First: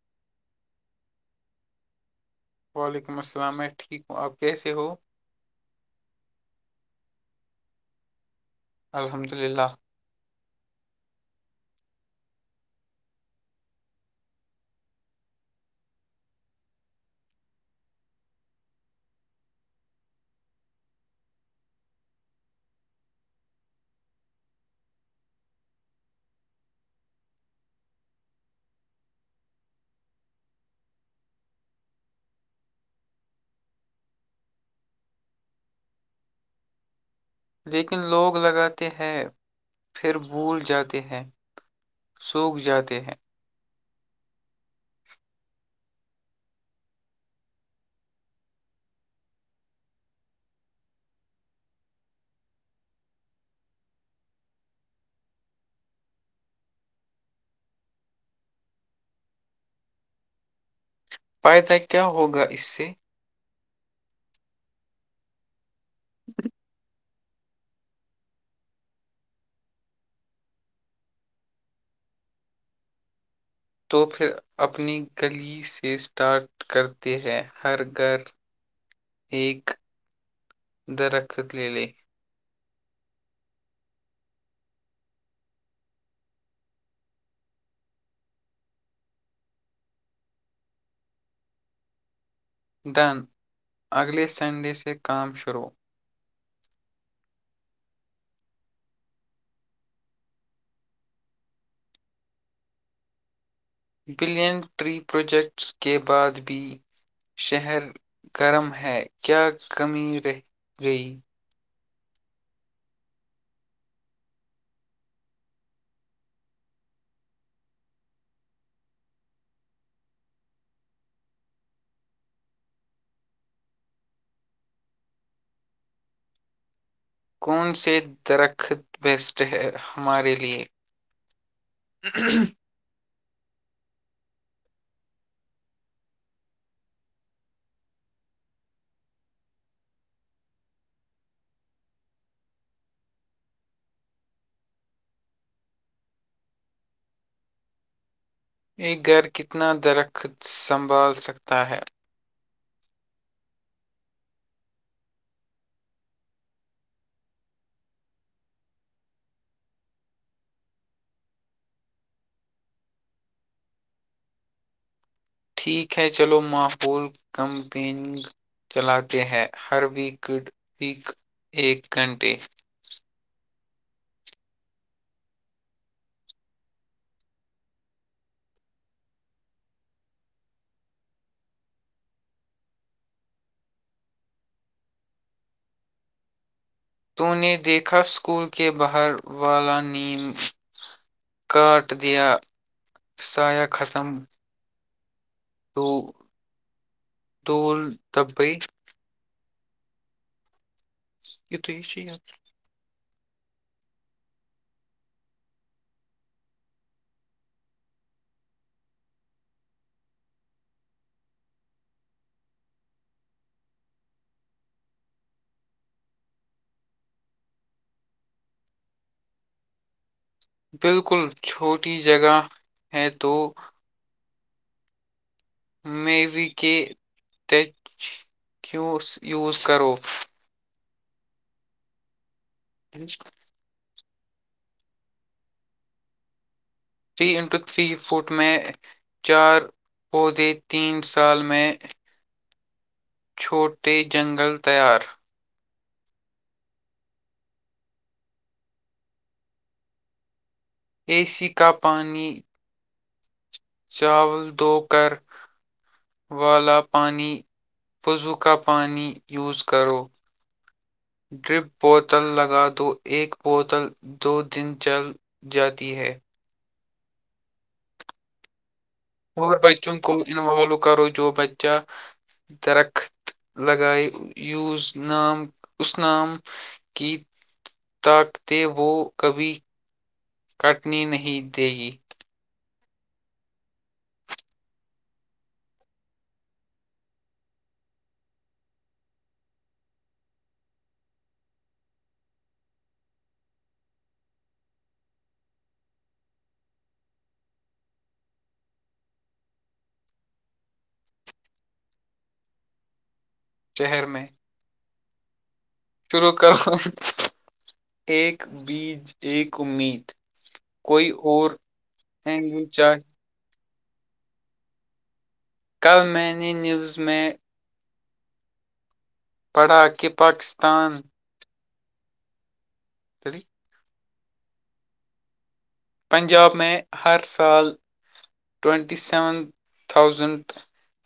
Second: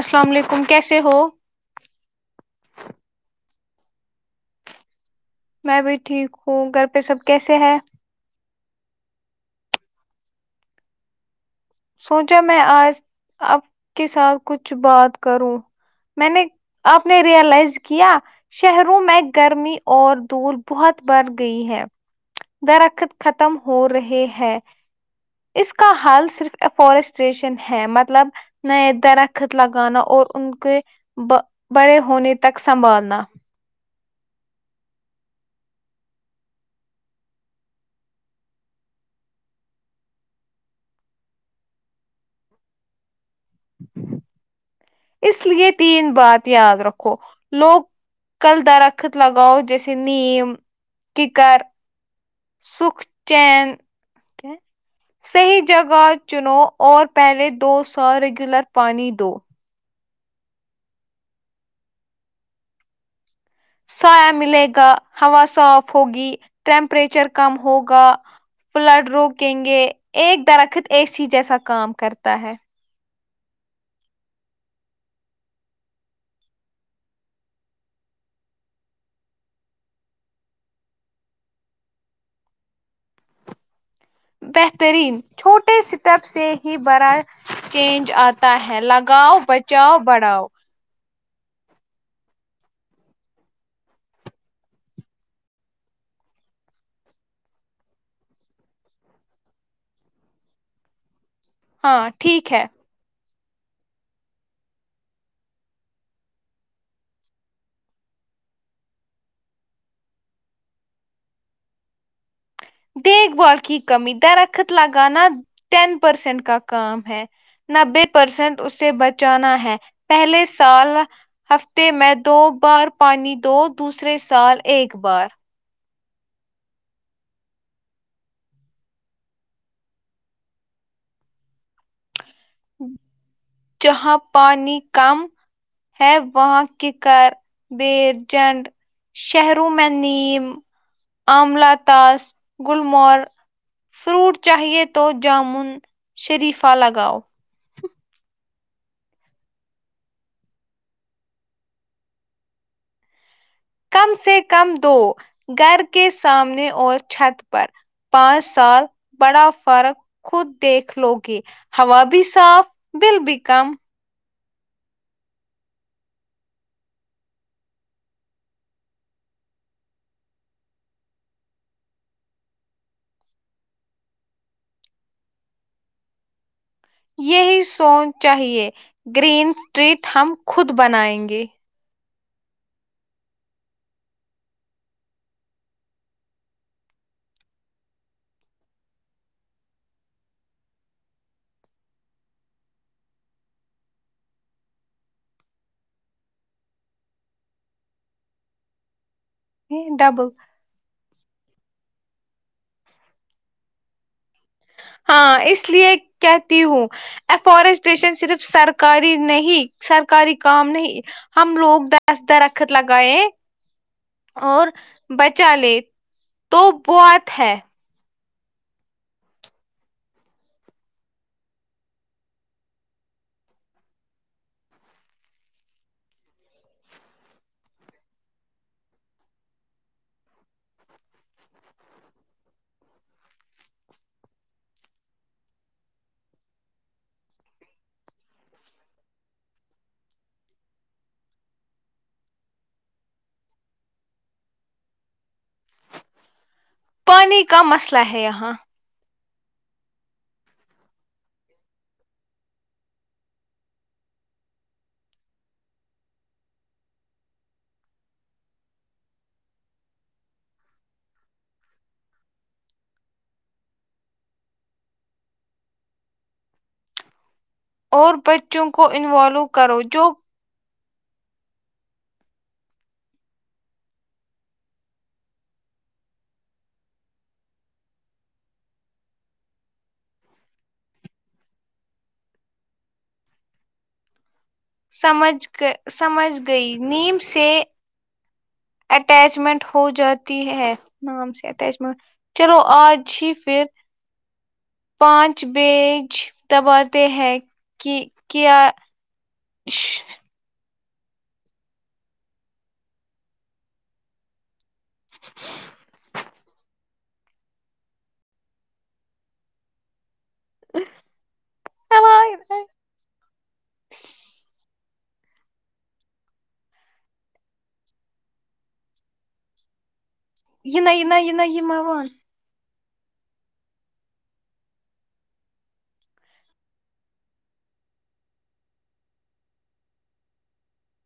السلام علیکم کیسے ہو وعلیکم السلام میں ٹھیک ہوں آپ کیسے ہو میں بھی ٹھیک ہوں گھر پہ سب کیسے ہیں الحمد للہ سوچا میں آج آپ کے ساتھ کچھ بات کروں میں نے آپ نے ریئلائز کیا شہروں میں گرمی اور دور بہت بڑھ گئی ہے درخت ختم ہو رہے ہے اس کا حال صرف فورسٹریشن ہے مطلب نئے درخت لگانا اور ان کے بڑے ہونے تک سنبھالنا لیکن لوگ لگاتے ہیں پھر بھول جاتے ہیں سوکھ جاتے ہیں [inaudible] اس لیے تین بات یاد رکھو لوگ کل درخت لگاؤ جیسے نیم ککر سکھ چین صحیح جگہ چنو اور پہلے دو سو ریگولر پانی دو پائدہ کیا ہوگا اس سے سا ملے گا ہوا صاف ہوگی ٹیمپریچر کم ہوگا فلڈ روکیں گے ایک درخت اے سی جیسا کام کرتا ہے تو پھر اپنی گلی سے اسٹارٹ کرتے ہیں ہر گھر ایک د ر رکھت لیل بہترین چھوٹے سٹب سے ہی بڑا چینج آتا ہے لگاؤ بچاؤ بڑھاؤ ڈن اگلے سنڈے سے کام شروع ہاں ٹھیک ہے بلین ٹری پروجیکٹس کے بعد بھی شہر گرم ہے کیا کمی رہ گئی دیکھ بھال کی کمی درخت لگانا ٹین پرسینٹ کا کام ہے نبے پرسینٹ اسے بچانا ہے پہلے سال ہفتے میں دو بار پانی دو دوسرے سال ایک بار کون سے درخت بیسٹ ہے ہمارے لیے [inaudible] جہاں پانی کم ہے وہاں کیک بیجنڈ شہروں میں نیم آملہ تاس گلمور فروٹ چاہیے تو جامن شریفہ لگاؤ یہ گھر کتنا درخت سنبھال سکتا ہے کم سے کم دو گھر کے سامنے اور چھت پر پانچ سال بڑا فرق خود دیکھ لو گے ہوا بھی صاف بل بھی کم ٹھیک ہے چلو مافول کمپین چلاتے ہیں ہر ویک گڈ ویک ایک گھنٹے یہی سوچ چاہیے گرین اسٹریٹ ہم خود بنائیں گے تو نے دیکھا اسکول کے باہر والا نیم کاٹ دیا سایہ ختم دو دوول دبئی ڈبل [inaudible] ہاں اس لیے کہتی ہوں افارسٹشن صرف سرکاری نہیں سرکاری کام نہیں ہم ہم لوگ دس د رخت لگا ہے اور بچا لے تو بہات ہے بالکل چھوٹی جگہ ہے تو مبیکے ٹچ کیوس یوز کرو [inaudible] تھری انٹو تھری پھٹ میں چار پودے تین سال میں چھوٹے جنگل تیار پانی کا مسئلہ ہے یہاں اے سی کا پانی چاول دھو کر والا پانی وضو کا پانی یوز کرو ڈرپ بوتل لگا دو ایک بوتل دو دن چل جاتی ہے اور بچوں کو انوالو اور کرو بچوں جو کو انوالو کرو جو بچہ درخت لگائے یوز نام اس نام کی تاکتے وہ کبھی کٹنی نہیں دے گی سمجھ سمجھ گئی نیم سے اٹیچمنٹ ہو جاتی ہے نام سے اٹیچمنٹ چلو آج ہی پھر پانچ بیج دباتے ہیں کہ کیا [inaudible] شہر میں [inaudible] شرو کرو ایک بیج ایک امید کوئی اور چاہے [inaudible] کل میں نے نیوز میں پڑھا کہ پک یہ نہ یہ نہ یہ نہ یہ ما ون چلیے پنجاب میں ہر سال ٹونٹی سیون تھاؤزینڈ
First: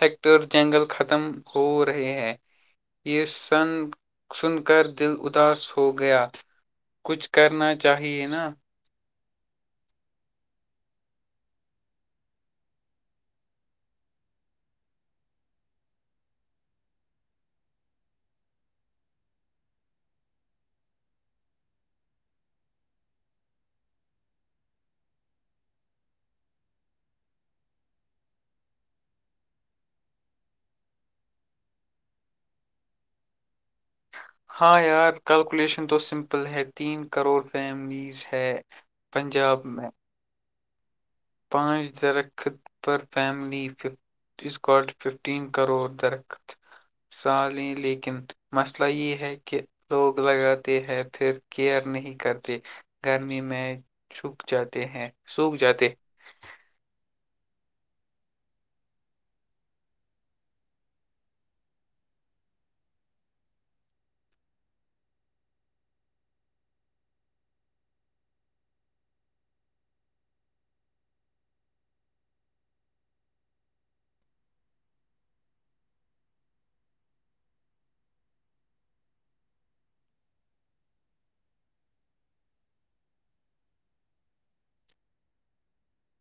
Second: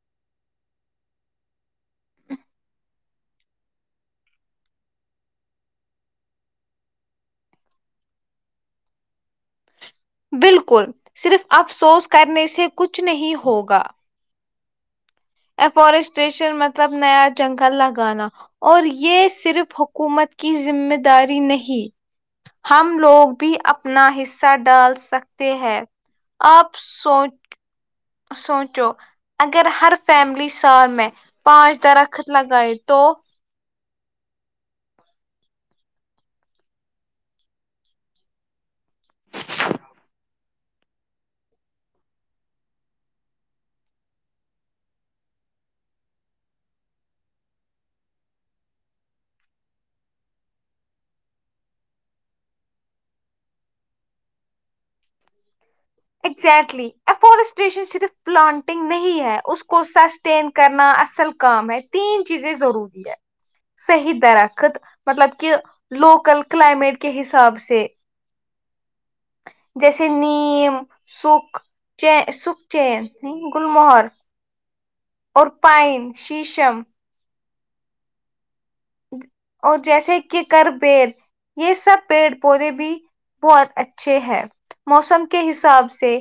ہیٹر جنگل ختم ہو رہے ہیں یہ سن سن کر دل اداس ہو گیا کچھ کرنا چاہیے نا بالکل صرف افسوس کرنے سے کچھ نہیں ہوگا افورسٹشن مطلب نیا جنگل لگانا اور یہ صرف حکومت کی ذمہ داری نہیں ہم لوگ بھی اپنا حصہ ڈال سکتے ہیں آپ سوچ سوچو اگر ہر فیملی سال میں پانچ درخت لگائے تو ہاں یار کیلکولیشن تو سمپل ہے تین کروڑ فیملیز ہے پنجاب میں پانچ درخط پر فیملی اس کوالٹی ففٹین کروڑ درخت سا لیں لیکن مسئلہ یہ ہے کہ لوگ لگاتے ہیں پھر کیئر نہیں کرتے گرمی میں چھک جاتے ہیں سوکھ جاتے اگزٹلی افسٹیشن صرف پلانٹنگ نہیں ہے اس کو سس سسٹین کرنا اصل کام ہے تین چیزیں ضروری ہے صحیح درخت مطلب کہ لوکل کلائمیٹ کے حساب سے جیسے نیم سکھ سکھ چین گلمہر اور پائن شیشم اور جیسے کہ ککر پیڑ یہ سب پیڑ پودے بھی بہت اچھے ہے موسم کے حساب سے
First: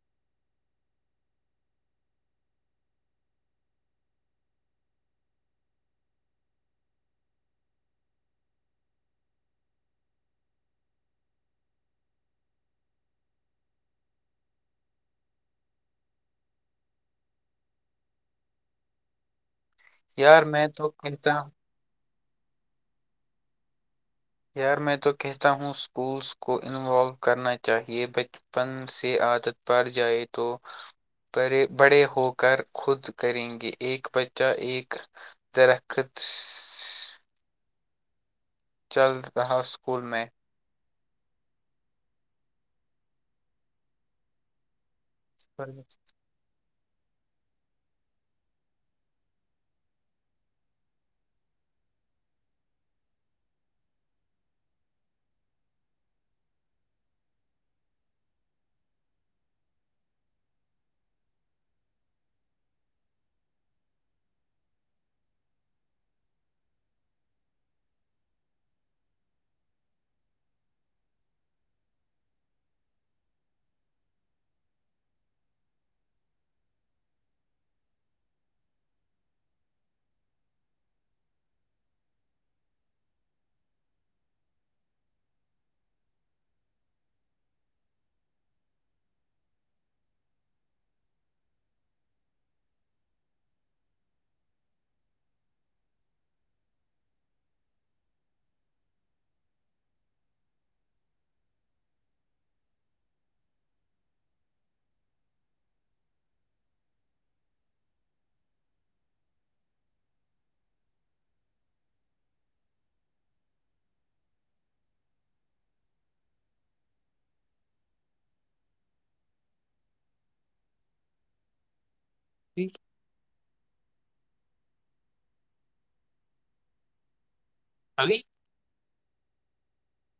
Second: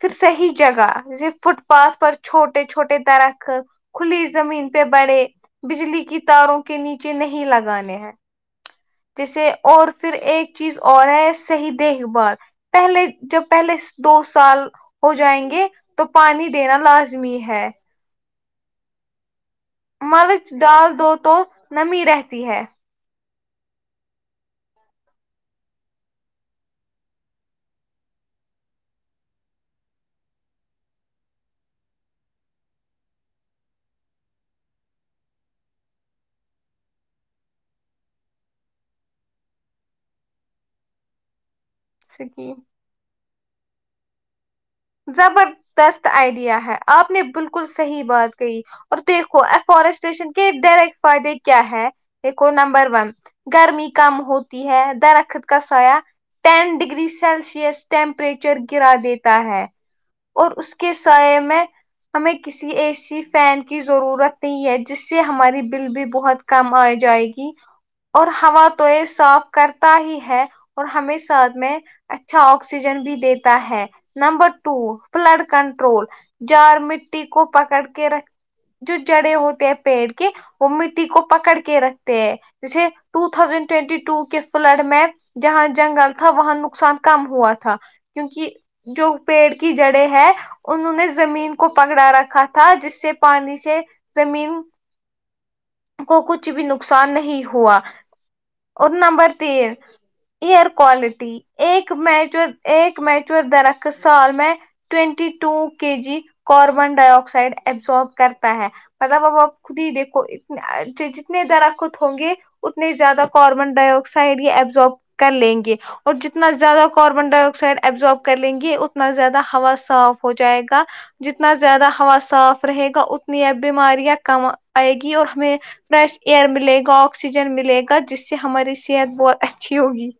پھر صحیح جگہ فٹ پاتھ پر چھوٹے چھوٹے درخت کھلی زمین پہ بڑے بجلی کی تاروں کے نیچے نہیں لگانے ہیں جیسے اور پھر ایک چیز اور ہے صحیح دیکھ بھال پہلے جب پہلے دو سال ہو جائیں گے تو پانی دینا لازمی ہے یار مرچ میں ڈال دو تو کہتا ہوں نمی رہتی ہے یار میں تو کہتا ہوں اسکولس کو انوالو کرنا چاہیے بچ پن سے عادت پڑ جائے تو بڑے بڑے ہو کر خود کریں گے ایک بچہ ایک درخت چل رہا اسکول میں سک [unintelligible] زبردست آئیڈیا ہے آپ نے بالکل صحیح بات کہی اور دیکھو افارسٹشن کے ڈائریکٹ فائدے کیا ہے دیکھو نمبر ون گرمی کم ہوتی ہے درخت کا سایہ ٹین ڈگری سیلسیس ٹیمپریچر گرا دیتا ہے اور اس کے سائے میں ہمیں ک کسی اے سی فین کی ضرورت نہیں ہے جس سے ہماری بل بھی بہت کم آ جائے گی اور ہوا تو یہ صاف کرتا ہی ہے اور ہمیش میں اچھا آکسیجن بھی دیتا ہے نمبر ٹو فلڈ کنٹرول جار مٹی کو پکڑ کے رکھ جو جڑے ہوتے ہیں پیڑ کے وہ مٹی کو پکڑ کے رکھتے ہیں جیسے ٹو تھاؤزینڈ ٹینٹی ٹو کے فلڈ میں جہاں جنگل تھا وہاں نقصان کم ہوا تھا کیونکہ جو لڑکی جڑے ہے انہوں نے زمین کو پکڑا رکھا تھا جس سے پانی سے زمین کو کچھ بھی نقصان نہیں ہوا اور نمبر تین ایئر کوالٹی ایک میچ ایک میچور درخت سال میں twenty two K G carbon dioxide absorb کرتا ہے بابا آپ خود ہی دیکھو جتنے در آ کو ہوں گے اتنی زیادہ کاربن ڈائی آکسائڈ یہ ابزب کر لیں گے اور جتنا زیادہ کاربن ڈائی آکسائڈ ایبزارب کر لیں گے یہ اتنا زیادہ ہوا صاف ہو جائے گا جتنا زیادہ ہوا صاف رہے گا انا بیماریاں کم آئے گی اور ہمیں فریش ایئر ملے گا آکسیجن ملے گا ابھی جس سے ہماری صحت بہت اچھی ہوگی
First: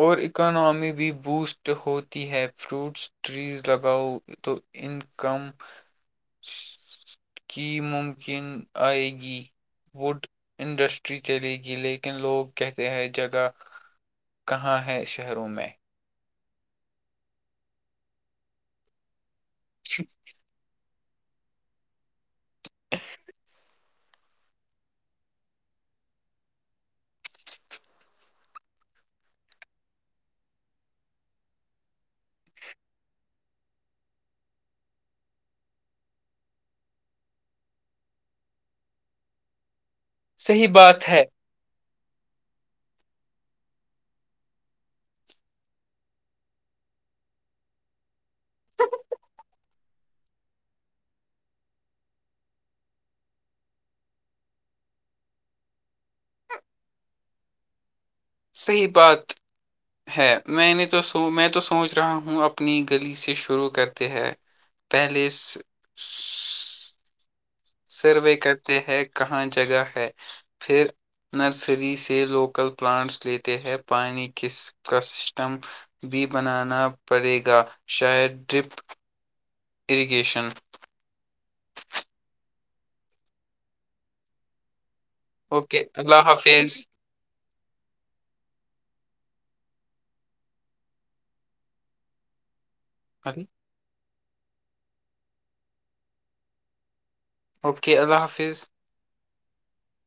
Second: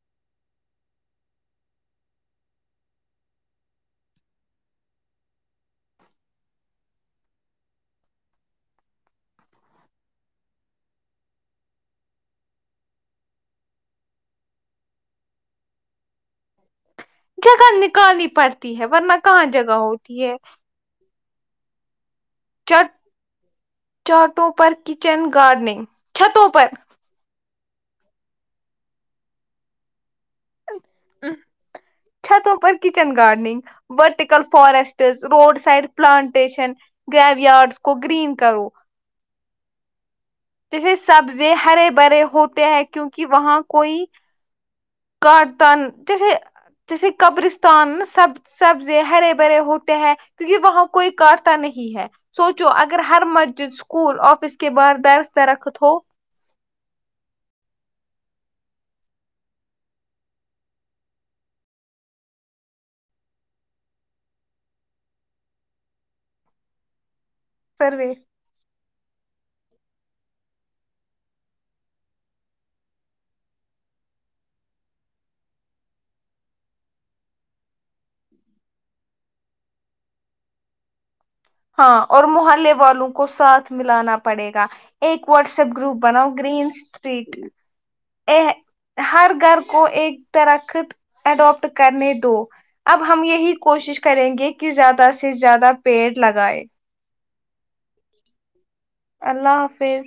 اور اکاناممی بھی بوسٹ ہوتی ہے فروٹس ٹریز لگاؤ تو ان کم [inaudible] کی ممکن آئے گی وڈ انڈسٹری چلے گی لیکن لوگ کہتے ہیں جگہ کہاں ہے شہروں میں جگہ نکالنی پڑتی ہے ورنہ کہاں جگہ ہوتی ہے چاٹوں پر کچن گارڈننگ چھتوں پر ہاں چھتوں kitchen gardening vertical forests road side plantation graveyards کو گرین کرو صحیح جیسے بات ہے سبزے ہرے بھرے ہوتے ہیں کیونکہ وہاں کوئی گتن جیسے جیسے قبرستان سب سبزے ہرے بھرے ہو ہیں کیونکہ وہاں کوئی کٹتا نہیں ہے سوچو اگر ہر مسجد اسکول آفس کے باہر درخ درخت ہو صحیح بات ہے میں نے تو سو میں تو سوچ رہا ہوں اپنی گلی سے شروع کرتے ہے پیلیس سروے کرتے ہیں کہاں جگہ ہے پھر نرسری سے لوکل پلانٹس لیتے ہیں پانی کس کا سسٹم بھی بنانا پڑے گا شاید ڈرپ اریگیشن ہاں اور محلے والوں کو ساتھ ملانا پڑے گا ایک واٹسپ اوکے گروپ اللہ بناؤ گرین حافظ اسٹریٹ میں ا ہر گھر کو ایک درخت اڈاپٹ کرنے دو اب ہم علی۔ یہی کوشش کریں گے کہ زیادہ سے زیادہ پیڑ لگائے اوکے اللہ حافظ اللہ حافظ